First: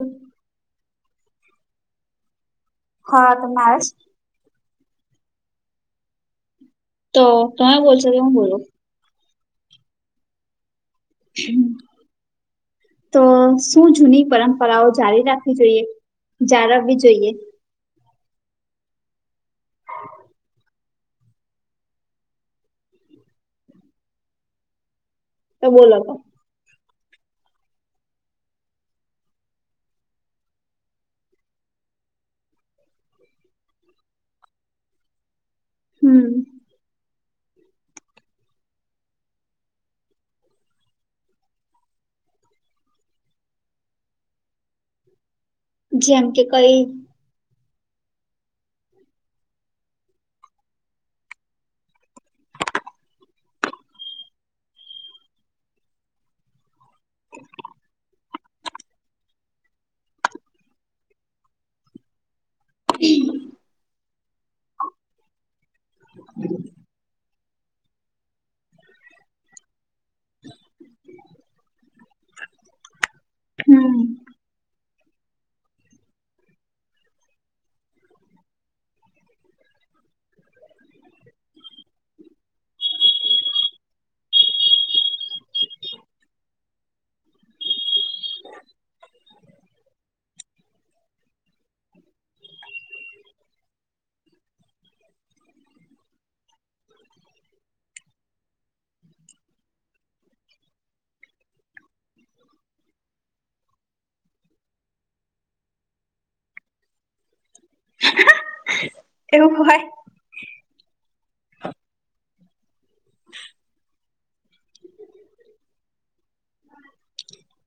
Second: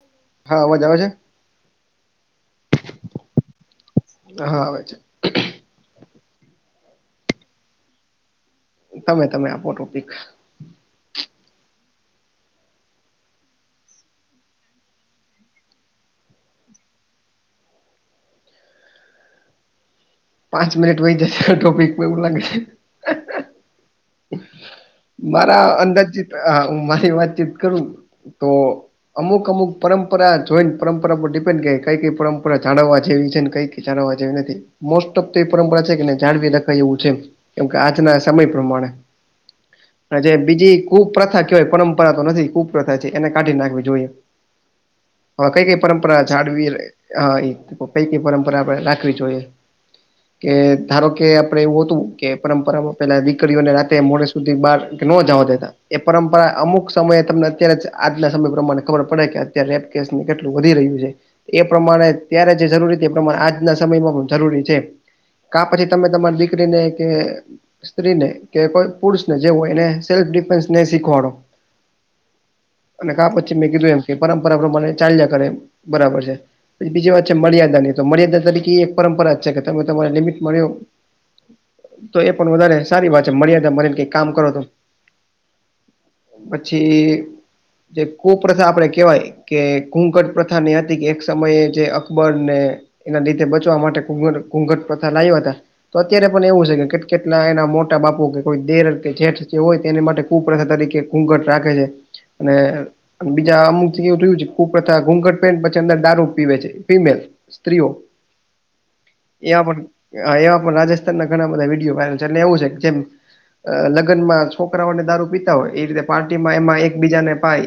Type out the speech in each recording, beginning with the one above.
હમ. હા, અવાજ આવે છે? હા, તમને આવે છે? હા આવે છે. તો તમે બોલશો કે હું બોલું? તમે તમે આપો ટોપિક. તો શું જૂની પરંપરાઓ જાળી રાખવી જોઈએ? જાળવવી જોઈએ. પાંચ મિનટ વયધા ટોપિકમાં એવું લાગે. તો મારા બોલો તો. અંદાજીત અ હું મારી વાતચીત કરું તો અમુક અમુક પરંપરા જોઈન પરંપરા પર ડિપેન્ડ કે કઈ કઈ પરંપરા જાળવવા જેવી છે ને કઈ કઈ જાળવવા જેવી નથી મોસ્ટ ઓફ તો એવી પરંપરા છે કે હમ જાળવી રખાય એવું છે કેમ કે આજના સમય પ્રમાણે [inaudible] જે બીજી કુપ્રથા કેવાય પરંપરા તો નથી કુપ્રથા છે એને કાઢી નાખવી જોઈએ. અ કઈ કઈ પરંપરા જેમ કે જાળવી કઈ અય કઈ કઈ પરંપરા આપણે રાખવી જોઈએ? કે ધારો કે આપડે એવું હતું કે પરંપરામાં પેલા દીકરીઓને રાખ તે મોડે સુધી બાર નો જાવા દેતા. એ પરંપરા અમુક સમયે તમને અત્યારે જ આજના સમય પ્રમાણે ખબર પડે કે અત્યારે રે પ કેસમાં કેટલું વધી રહ્યું છે. એ પ્રમાણે ત્યારે જે જરૂરી એ પ્રમાણે આજના સમયમાં જરૂરી છે. કા પછી તમે તમારી દીકરીને કે સ્ત્રીને કે કોઈ પુરુષ ને જે હોય એને સેલ્ફ ડિફેન્સ ને એ શીખવાડો. અને કા પછી મેં કીધું હમ એમ કે પરંપરા પ્રમાણે ચાલ્યા કરે એ બરાબર છે. પછી બીજી વાત છે મર્યાદાની. તો મર્યાદા તરીકે એક પરંપરા છે કે તમે તમારી લિમિટમાં રયો. તો એ પણ વધારે સારી વાત છે મર્યાદામાં રઈ કઈક કામ કરો તો. પછી જે કુપ્રથા આપડે કેવાય કે ઘૂંઘટ પ્રથા ને એ હતી કે એક સમયે જે અકબર ને એના લીધે બચવા માટે ઘૂંઘટ-ઘૂંઘટ પ્રથા લાયવા તા. તો અત્યારે પણ એવું છે કેટ કેટલા એના મો મોટા બાપુ કે કોઈ દેર કે જેઠ જે હોય તેને માટે કુપ્રથા તરીકે ઘૂંઘટ રાખે છે. અને બીજા અમુક એવું થ્યું છે કુપ્રથા ઘૂંઘટ પેરીન પછી અંદર દારૂ પીવે છે ફિમેલ. સ્ત્રીઓ. એવું એ હોય આપણ અયા પણ રાજસ્થાનના ઘણા બધા વિડીયો વાયરલ છે. એને એવું છે. જેમ લગનમાં છોકરાઓને દારૂ પીતા હોય એ રીતે પાર્ટીમાં એમાં એક બીજાને પાય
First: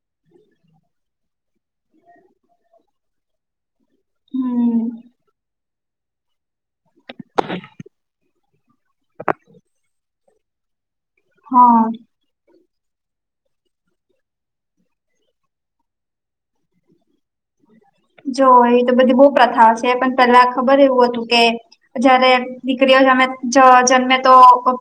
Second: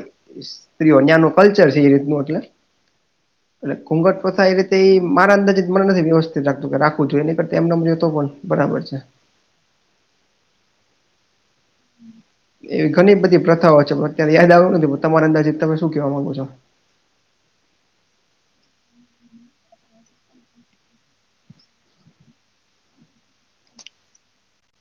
સ્ત્રીઓ. ન્યાનું કલ્ચર છે એ રીતનું એ એટલે ઘૂંઘટ પ્રથા એ રીતે હમ ઈ મારા અંદાજીત મને નથી વ્યવસ્થિત લાગતું કે રાખવું જોએ. નહીકર એમનેમ રે તો પણ બરાબર છે. હા. એવી ઘણી બધી પ્રથાઓ છે પણ અત્યારે યાદ આવ્યું નથી પણ તમારે અંદાજીત તમે શું કેવા માંગો છો? જો એ તો બધી બોઉ પ્રથા છે પણ પેલા ખબર એવું હતું કે જયારે દીકરીઓ જમે-જ-જ-જન્મે તો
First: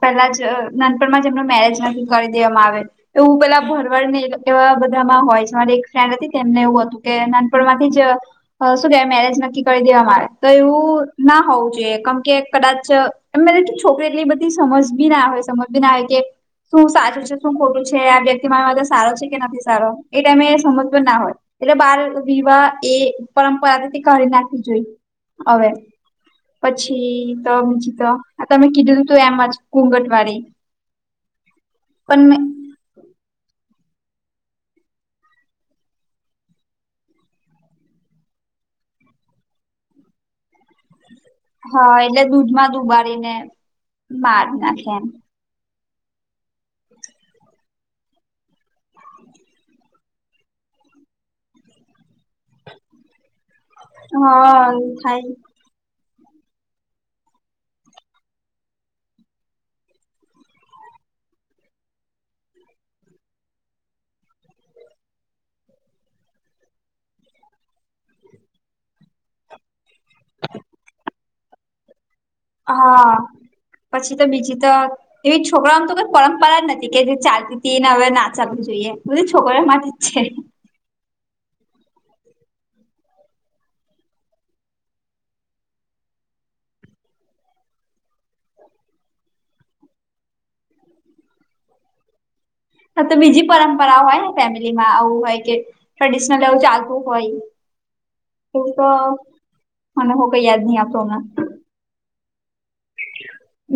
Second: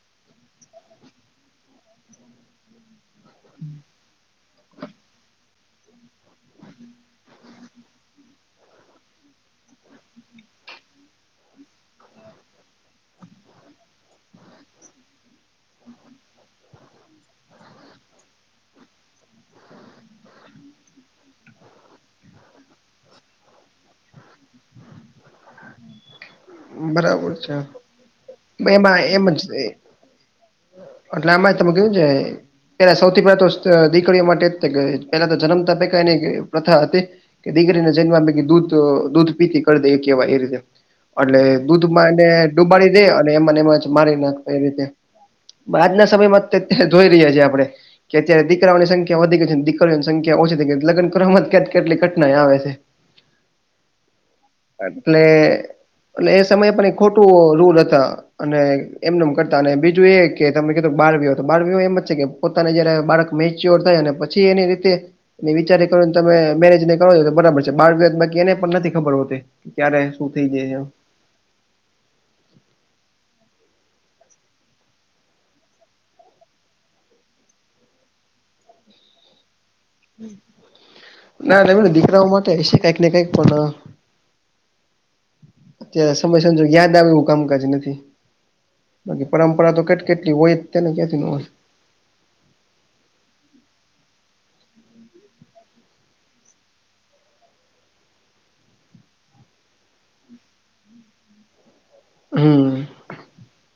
પેલા જ અ નાનપણમાં જ એમનો મેરેજ નકી કરી દેવામાં આવે. એવું પેલા ભરવાડને એ લોક એવા બધામાં હોય છે. મારી એક ફ્રેન્ડ હતી તેમને એવું હતું કે નાનપણમાંથી જ અ અ શું કે મેરેજ નક્કી કરી દેવા મારે તો એવું ના હોવું જોઈએ કેમ કે કદાચ એમ મને છોકરી એટલી બધી સમજ બી ના હોય સમજ બી ના હોય કે શું સાચું છે, શું ખોટું છે, આ વ્યક્તિ મારી માટે સારો છે, કે નથી સારો એ ટાઈમે એ સમજ પણ ના હોય એટલે બાળ વિવાહ એ પરંપરાથી કાઢી નાખવી જોઈ અવે બરાબર પછી તો છે બીજુ તો તમે કીધું તું તું એમ જ ઘૂઘટ વાળી એટલે આમાં તમે કેવું છે. પણ પેલા સૌથી પહેલા તો અ દીકરીઓ માટે તે પેલા તો જન્મતા ભેગા એની પ્રથા હતી કે દીકરીને જન્મ્યા ભેગી દૂધ દૂધ પીતી કરી દે એ કેવાય એ રીતે અટલે હા દૂધમાં એટલે એને દૂધમાં ડુબાડી દે અને ડુબાડીને એમાં ને એમાં જ મારી નાખ માર એ રીતે નાખે એમ આજના સમયમાં અત્યારે જોઈ રહ્યા છીએ આપડે કે અત્યારે દીકરાઓની સંખ્યા વધી ગઈ છે, દીકરીઓની સંખ્યા ઓછી છે, લગ્ન કરવામાં કેટ કેટલી કઢનાંય આવે છે. હ એટલે થાય એટલે એ સમયે પણ એક ખોટું રૂલ હતા અને એમનેમ કરતા અને બીજું એ કે તમે કીધું બાળવીવાહ તો બાળવિવાહ એમ જ છે, કે પોતાને જયારે બાળક મેચ્યોર થાય અને પછી એની રીતે ને વિચારી કરો ને તમે મેરેજ ને કરો તો બરાબર છે, બાળવિવાહ બાકી એને પણ નથી ખબર હોતી ક્યારે શું થઇ જાય [unintelligible] હા પછી તો બીજી તો એવી છોકરામ તો કઈ પરંપરા જ નથી કે જે ચાલતી તી ને હવે ન ચાલવી જોઈએ બધું છોકરા ઓમાંથી ના [unintelligible] દીકરાઓ માટે હશે કઈકને કઈક પણ અત્યારે સમય સંજોગ યાદ આવે એવું કામકાજ નથી બાકી પરંપરા તો કેટ કેટલી હોય તેને કયાંથી ન હોય હા તો બીજી પરંપરા હોય ને ફેમિલીમાં આવું હોય કે ટ્રેડિશનલ એવું ચાલતું હોય એવુ તો મને હો કઈ યાદ ની આવતું અમણાં હમમ.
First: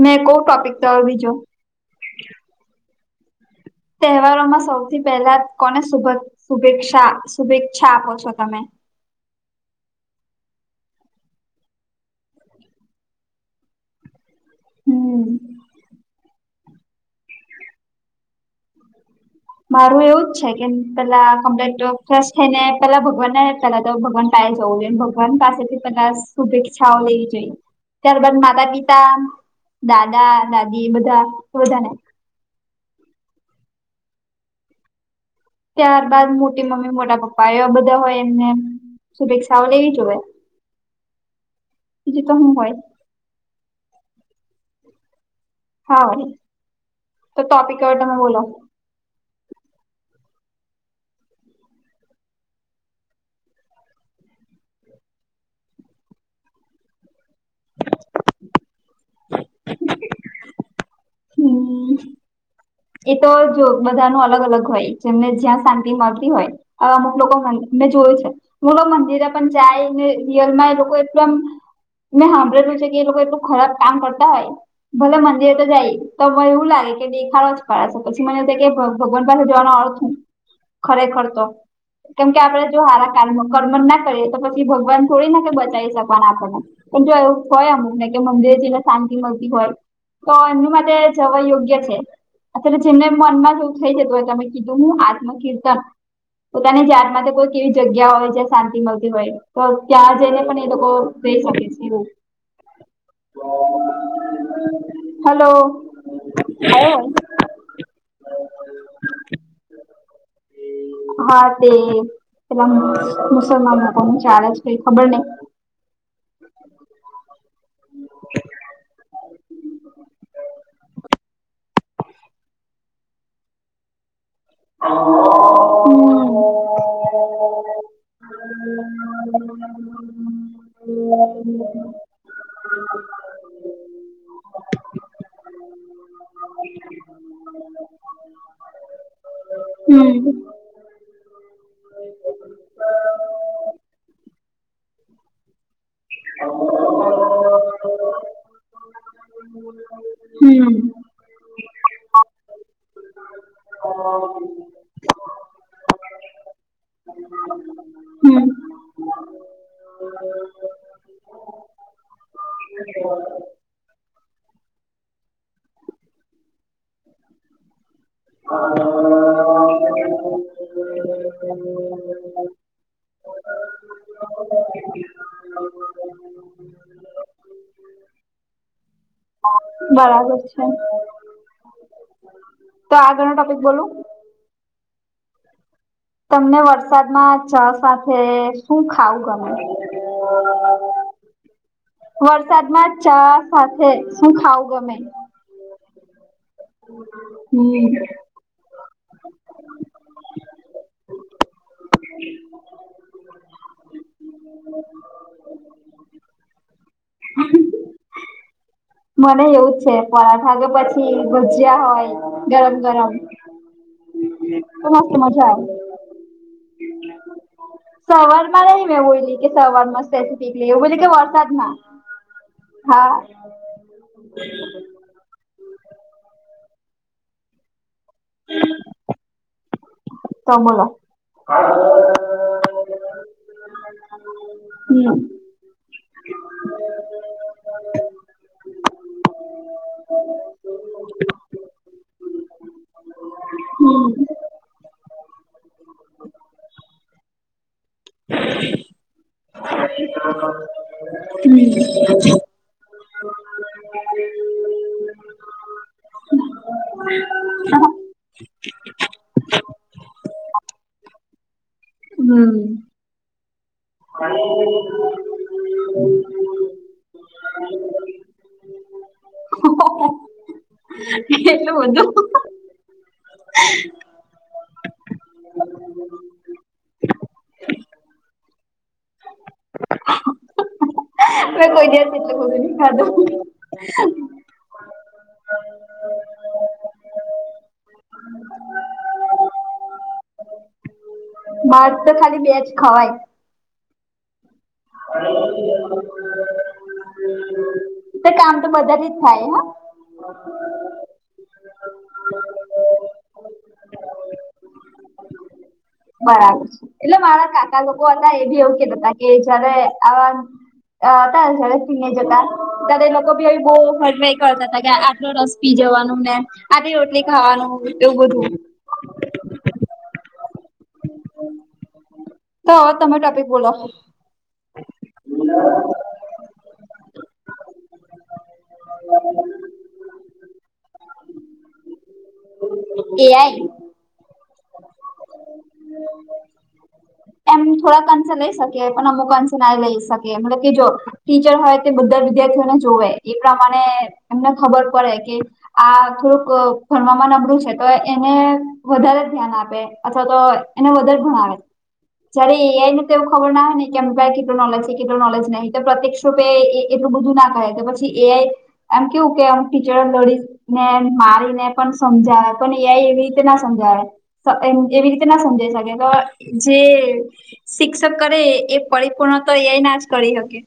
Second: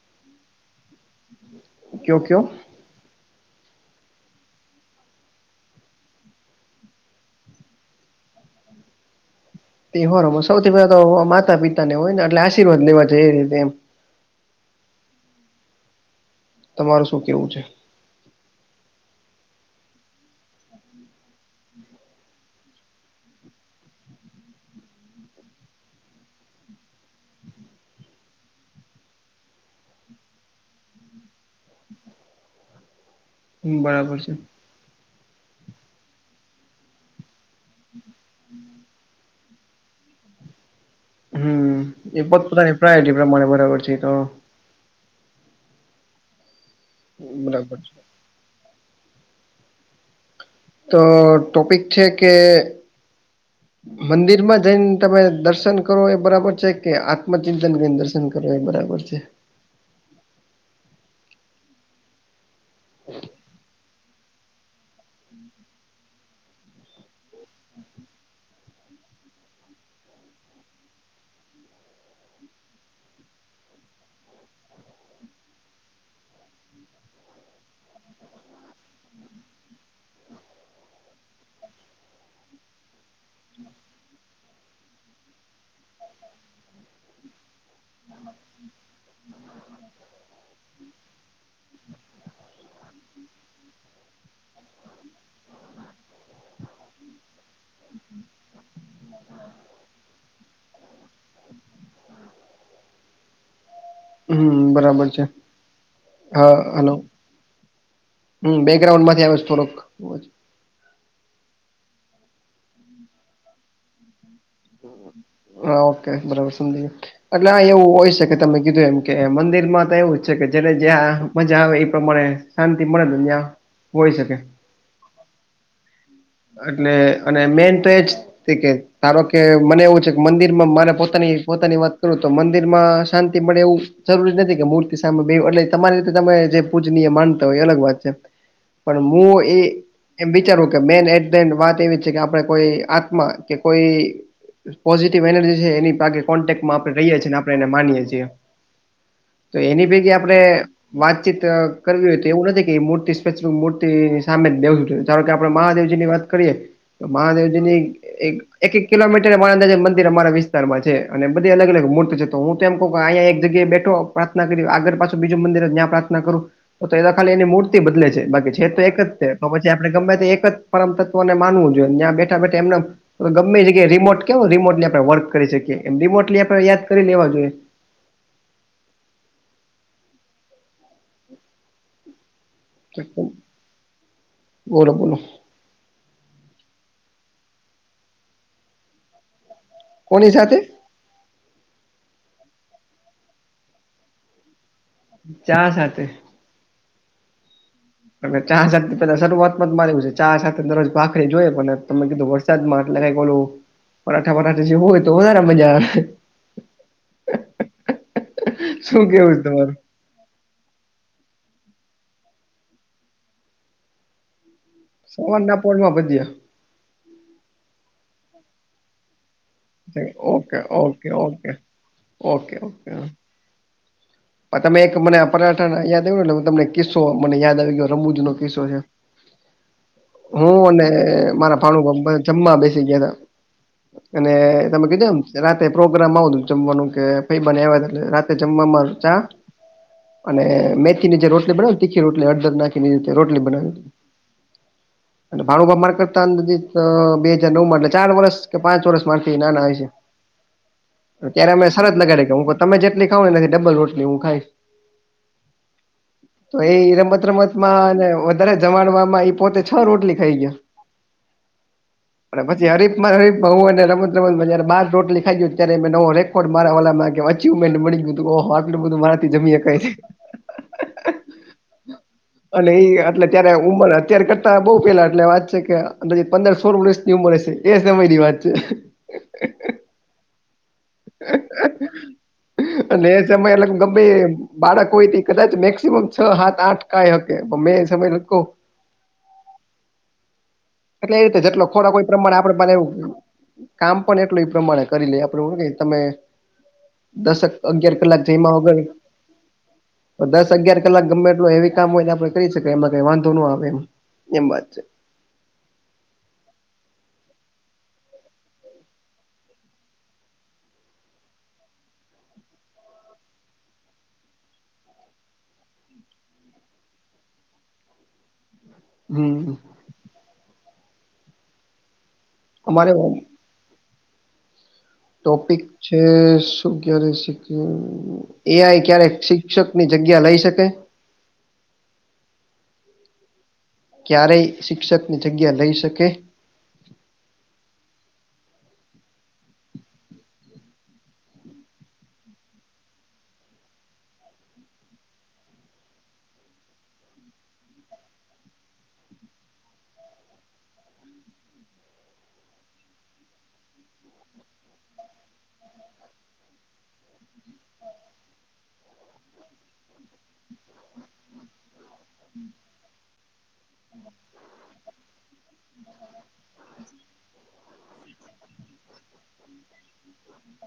ને કો ટોપિક તો હવે બીજો કયો ક્યો. તહેવારોમાં સૌથી પહેલા કોને શુભેક શુભેકસા શુભેચ્છા આપો છો તમે? તેહેવારો માં સૌથી પેલા તો માતા પિતા ને હોય ને એટલે આશીર્વાદ લેવા જઇએ એ રીતે એમ હમ. તમાર શું કેવું છે? મારું એવું જ છે, કે પેલા કમ્પ્લીટ ફેશ થઈ ને પેલા ભગવાનને પેલા તો ભગવાન [unintelligible] જવું જોઈ ભગવાન પાસેથી પેલા શુભેચ્છાઓ લેવી જોઈએ ત્યારબાદ માતા પિતા દાદા દાદી બધા [unintelligible] હમ બરાબર છે. ત્યારબાદ મોટી મમ્મી મોટા પપ્પા એવા બધા હોય એમને શુભેચ્છાઓ લેવી જોએ હમ એ પોત હું હોય પોતાની પ્રાયોરીટી પ્રમાણે બરાબર છે, એ તો હા તો બરાબર ટોપિક હવે છે. તમે બોલો તો ટોપિક છે, કે મંદિરમાં જઈન તમે દર્શન કરો એ બરાબર છે, કે આ મ ચિતનને દર્શન કરવા એ બરાબર છે. હમમ. એ તો જો બધા નુ અલગ અલગ હોય જેમને જ્યાં શાંતિ મલતી હોય અવે અમુક લોકો મેં જોયું છે. બોલો મંદિરે પણ જાયને રિયલમાં એ લોકો એકદમ મેં સાંભળેલું છે કે એ લોકો એટલું ખરાબ કામ કરતા હોય. ભલે મંદિરે તો જાય તો એવું લાગે કે દેખાડો પછી મને કે ભગવાન પાસે જોવાનો અર્થ હું, ખરેખર તો. કેમ કે આપણેે જો હારા કરમ કર્મ ના કરીએ તો પછી ભગવાન થોડી ના કે બચાવી શકવાના આપણને. પણ જો એવું હોય અમુક ને કે મંદિરે જેને શાંતિ મળતી હોય. તો એમની માટે જવા યોગ્ય છે. અત્યારે જેમને મનમાં જેવું થઈ જતું હોય તમે કીધું હું આત્મ કિર્તન. પોતાની જાતમાં કોઈક કેવી જગ્યા હોય જ્યાં શાંતિ મળતી હોય. તો ત્યાં જઈને પણ એ લોકો કઈ શકે છે એવું. હમ બરાબર છે, હલો હા હલો. હમ બેકગ્રઉન્ડ માંથી આવે થોડક. હા તે, પેલા મુસલમાન લોકોનું ચાલ છ કઈ ખબર નહ. હા ઓકે બરોબર સમજી ગયો. એટલે આ એવું હોય છે કે તમે કીધું એમ કે મંદિર માં તો એવું જ છે કે જને જ્યાં મજા આવે એ પ્રમાણે શાંતિ મળે ને નિયાં હોય શકે. હમ [unintelligible] એટલે અને મેન તો એ જ એ છે કે ધારો કે મને એવું છે કે મંદિરમાં મારે પોતાની પોતાની વાત કરું તો મંદિર માં શાંતિ મળે એવું. જરૂરી નથી કે મૂર્તિ સામે બેવુ એટલે તમારી રીતે તમે જે પૂજનીય માનતા હોય એ અલગ વાત છે. પણ મુ એમ વિચારું કે મેન વાત એવી છે કે આપણે કોઈ આત્મા કે કોઈ પોઝિટિવ એનર્જી છે એની તા કે કોન્ટેકમાં આપણે રહીએ છીએ અનેને આપણે એને માનીએે છીએ. તો એની ભેગી આપડણે વાતચીત કરવી હોય તો એવું નથી કે મૂર્તિ સ્પેસિફિક મૂર્તિ સામે જ બેહવું જોઈ ધારોકે આપણે મહાદેવજી ની વાત કરીએ. હ [unintelligible] એ એક કિલોમીટર મહાદેવ ના મંદિર અમારા વિસ્તારમાં છે અને બધી અલગ અલગ મૂર્તિ છે તો હું તોમ કહ કે અહીંયા એક જગ્યાએ બેઠો પ્રાર્થના કરી આગળ પાછું બીજું મંદિર જ્યાં પ્રાર્થના કરું. હું તો એ ખાલી એની મૂર્ બદલે છે બાકી છે તો એક જ તો પછી આપણે ગમે તે એક જ પરમ તત્વ ને માનવું જોઈએ ત્યાં બે ઠા બેઠા એમ નમ ગમે છે કે રીમોટ કેવો રિમોટલી આપડણે વર્ક કરી શકીએ એમ રિમોટલી આપણે યાદ કરી લેવા જોઈએ. બરાબર છે. તો આગળ નો ટોપિક બોલું. બોલો બોલો. તમને વરસાદમાં ચા સાથે શું ખાવુ ગમે? હ કોની સાથે [inaudible] વરસાદમાં ચા સાથે શું ખાવુ ગમે? ચા સાથે? હમ. ચા સાથે પેલા શરૂઆતમાં જ મારે છે ચા સાથે દરરોજ ભાખરી જોઈએ પણ તમે કીધું વ સાદમા કંઈ ઓલું, પરાઠા પરાઠા જે હોય તોાર મજા આવે. શું કેવું મને તમારું એવું જ છે. પરાથા કે પછી ભજીયા હોય ગરમ ગરમ તો મસ્ત મજ્જા સવારના પોળમાં ભજીયા સવરમાં [unintelligible] એ સવાર મસ્ત ઓકે [unintelligible] એવું બજે કે ઓકે ઓકે વરસાદમાં હા પણ તમે એક મને આ પરાઠા યાદ આવ્યો એટલે તમને કિસ્સો મને યાદ આવી ગયો રમૂજ નો કિસ્સો છે. [inaudible] તો હું બોલો અને મારા ભાણુંભા જમવા બેસી ગયાતા અને તમે કીધો એમ હમ. રા તે પ્રોગ્રામ આવ જમવાનું કે ફઈબા ને આયવા તા એટલે રાતે જમવાવામાં ચા અને મેથીની જે રોટલી બનાવી તીખી રટલી હળદર નાખીને એવી રીતે રોટલી બનાવી [inaudible] ભાણુંભા માર કરતા અ બે હજર નવ માં એટલે ચાર વર્ષ કે પાંચ વર્ષ મારાથી નાના હય સે [inaudible] ત્યારે મે સરત લગાડી કે હું તમે જેટલી ખાવને એનાથી ડબલ રોટલી હું ખાઈશ [inaudible] તો એ રમત રમતમાં અને વધારે જમાડવામાં એ પોતે છ રોટલી ખાઈ ગય [inaudible] અને પછી હરીફમાં હરીફ હુ અને રમત રમતમાં જયારે બાર રોટલી ખાઈ ગયો ત્યારે મે નવો રેક કોડ મારા વાલાના કેવાય અચીવમેન્ટ મળી ગયું ઓહ આટલું બધું મારાથી જમી હકાઈ એટલુ બંધુ અને એ અટલે ત્યારે ઉંમર અત્યારે કરતા બઉ પેલા એટલે વાત છે, કે પંદર સોળ વર્ષ ઉમરેશે એ સમયની વાત છે. મેં કોઈ દિવસ એટલું બધું ની અને એ ખાધું. સમય અલગ ગમે એ બાળક હોય એ કદાચ મેક્સિમમ છ સાત આઠ ખાઈ હકે મેં સમય લકો એટલે એ રીતે જેટલો ભાત ખોરાક હોઈ એ તો પ્રમાણે ખાલી બે આપણે જ બનાયવું ખવાય કામ પણ એટલું એ પ્રમાણે કરી લેએ આપડે હુકેય તમે દસક અગિયાર કલાક તો જઈમાં કામ તો વગર બધાથી જ થાય હા. તો દસ અગિયાર કલાક ગમે એટલ એવી કામ હોય આપડે કરી શકીએ એમાં કઈ વાંધો ન આવે એમ એમ વાત છે. બરાબર છે, એટલે મારા કાકા લોકો હતા એ બી એવું કહેતાતા કે જયારે આવા અ હતા [unintelligible] જતા ત્યારે એ લોકો બી બો [unintelligible] કરતા હતા આટલો રસ પી જવાનું ને આ રોટલી ખાવાનું એવું બધું હમ્મ. તો અમારે હવે તમે ટોપિક બોલો ટોપિક છે, શું ક્યારે શીખવુ એ આઈ ક્યારેક શિક્ષકની જગ્યા લઈ શકે? એ આઈ ક્યારેય શિક્ષકની જગ્યા લઈ શકે? એમ થોડાક અંશે લઈ શકે પણ અમુક અંશે ના લઈ શકે મતલબ કે જો ટીચર હોય તે બધા વિદ્યાર્થીઓને જોવે એ પ્રમાણે એમને ખબર પડે કે આ થોડુંક ભણવામાં નબળું છે, તો એને વધારે ધ્યાન આપે અથવા તો એને વધારે ભણાવે જ્યારે એ આઈ ને તોઓ ખબર ના હોય ને કેમ કેટલો નલેજ છે, કેટલો નોલેજ નહી તો પ્રત્ય [unintelligible] એટલું બધું ના કરે કે પછી એ આઈ એમ કેવું કે એમ ટીચર લડી ને મારીને પણ સમજાવે પણ એઆઈ એવી રીતે ના સમજાવે સ- એમ એવી રીતે ના સમજાઈ શકે તો જે શિક્ષક કરે, એ પરિપૂર્ણ તો અં ના જ કરી શકે.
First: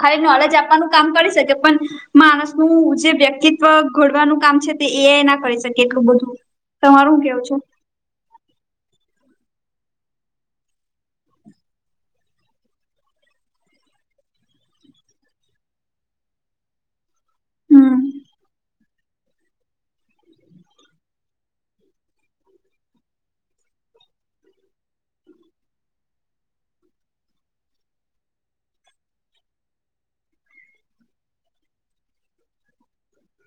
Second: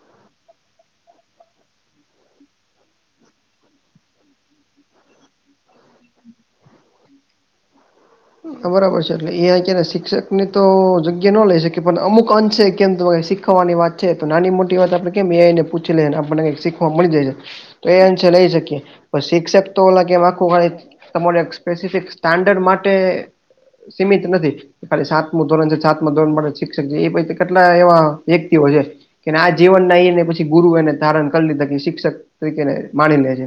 ખાલી નોલેજ આપવાનું કામ કરી શકે. પણ માણસનું જે વ્યક્તિત્વ ઘડવાનું કામ છે, તે એ આઈ ના કરી શકે એટલું બધું. તમારું કેવું છું? બરાબર છે, એટલે એ ક્યારેય શિક્ષક ની તો જગ્યા ન લઇ શકે, પણ અમુક અંશે કેમકે શીખવાની વાત છે, તો નાની, -મોટી વાત આપણે કેમ એ આઈ એને પૂછી લઈએને, આપણને કંઈક શીખવા મળી જાય છે. તો એ હમ અંશે લઈ શકીએ. પણ શિક્ષક તો ઓલા કે, એ આખું મારે તમારે સ્પેસિફિક સ્ટાન્ડર્ડ માટે સીમિત નથી. ખાલી સાતમું ધોરણ છે, સાતમા ધોરણ માટે શિક્ષક છે, એ પછી કેટલા એવા વ્યક્તિઓ છે. કેને આ જીવન ના એને પછી ગુરુ એને ધારણ કરી લીધા કે, શિક્ષક તરીકે માની લે જે.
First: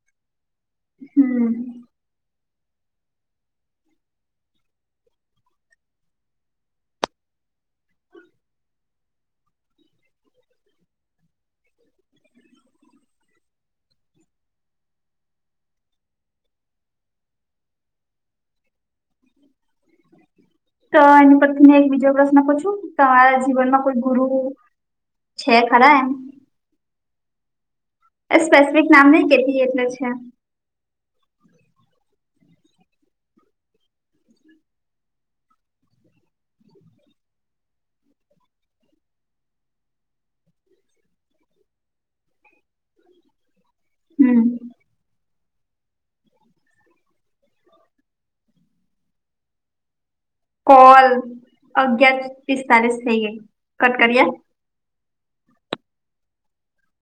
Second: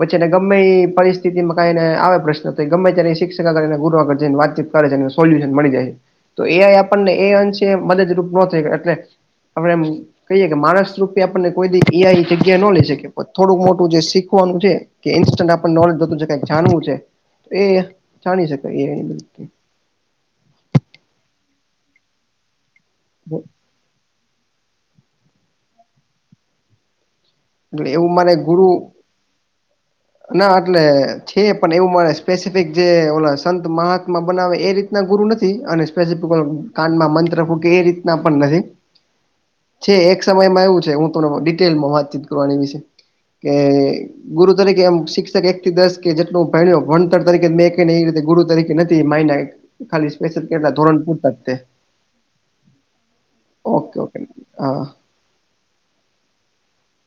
પછી એને ગમે એ હમ પરિસ્થિતિમાં કઈને આવે, પ્રશ્ન તો ગમે તે શિક્ષક આગળ ગુરવા જેને વાતચીત કરે છે, એને સોલ્યુશન મળી જાય છે. તો એ આઈ આપણને એ અંશે મદદરૂપ ન થઈ, એટલે હવે એમ કહીએે કે માણસ રૂપે આપણને કોઈ દિ એ આઈ જગ્યા ન લઈ શકે, પણ થોડુંક મોટું જે શીખવાનું છે. કે ઇન્સ્ટન્ટ આપણ નોલેજ બધું જે કંઈ જાણવું છે, તો એ જાણી શકાય એ-એ. તો એની પરથી મે એક બીજા પ્રશ્ન પુછું, તારા જીવનમાં કોઈ ગુરું છે. ખરા એમ? એટલે એવું માને એ સ્પેસિફિક નામ નહી કેતી એટલે છે ગુરુના એટલે છે, પણ એવું મારે સ્પેસિફિક જે ઓલા સંત મહાત્મા બનાવે, એ રીતના ગુરુ નથી, અને સ્પેસિફિક ઓ કાનમાં મંત્ર ફૂકે એ રીતના પણ નહીં. [unintelligible] છે, એક સમયમાં એવું છે, હું તને ડિટેલમાં વાતચીત કરુ આની વિશે કે, હમ ગુરુ તરીકે આમ શિક્ષક એક થી દસ કે, જેટલું ભણ્યો ભણતર તરીકે મે એકે ને, એ રીતે ગુરુ તરીકે નથી માઈનો. ખાલી સ્પેશ્યલ કે, ધોરણ કોલ પુરત તે અગિયાર પિસ્તાલીસ થઈ ગઈ કટ ઓકે-ઓકે. કરીએ હા, આ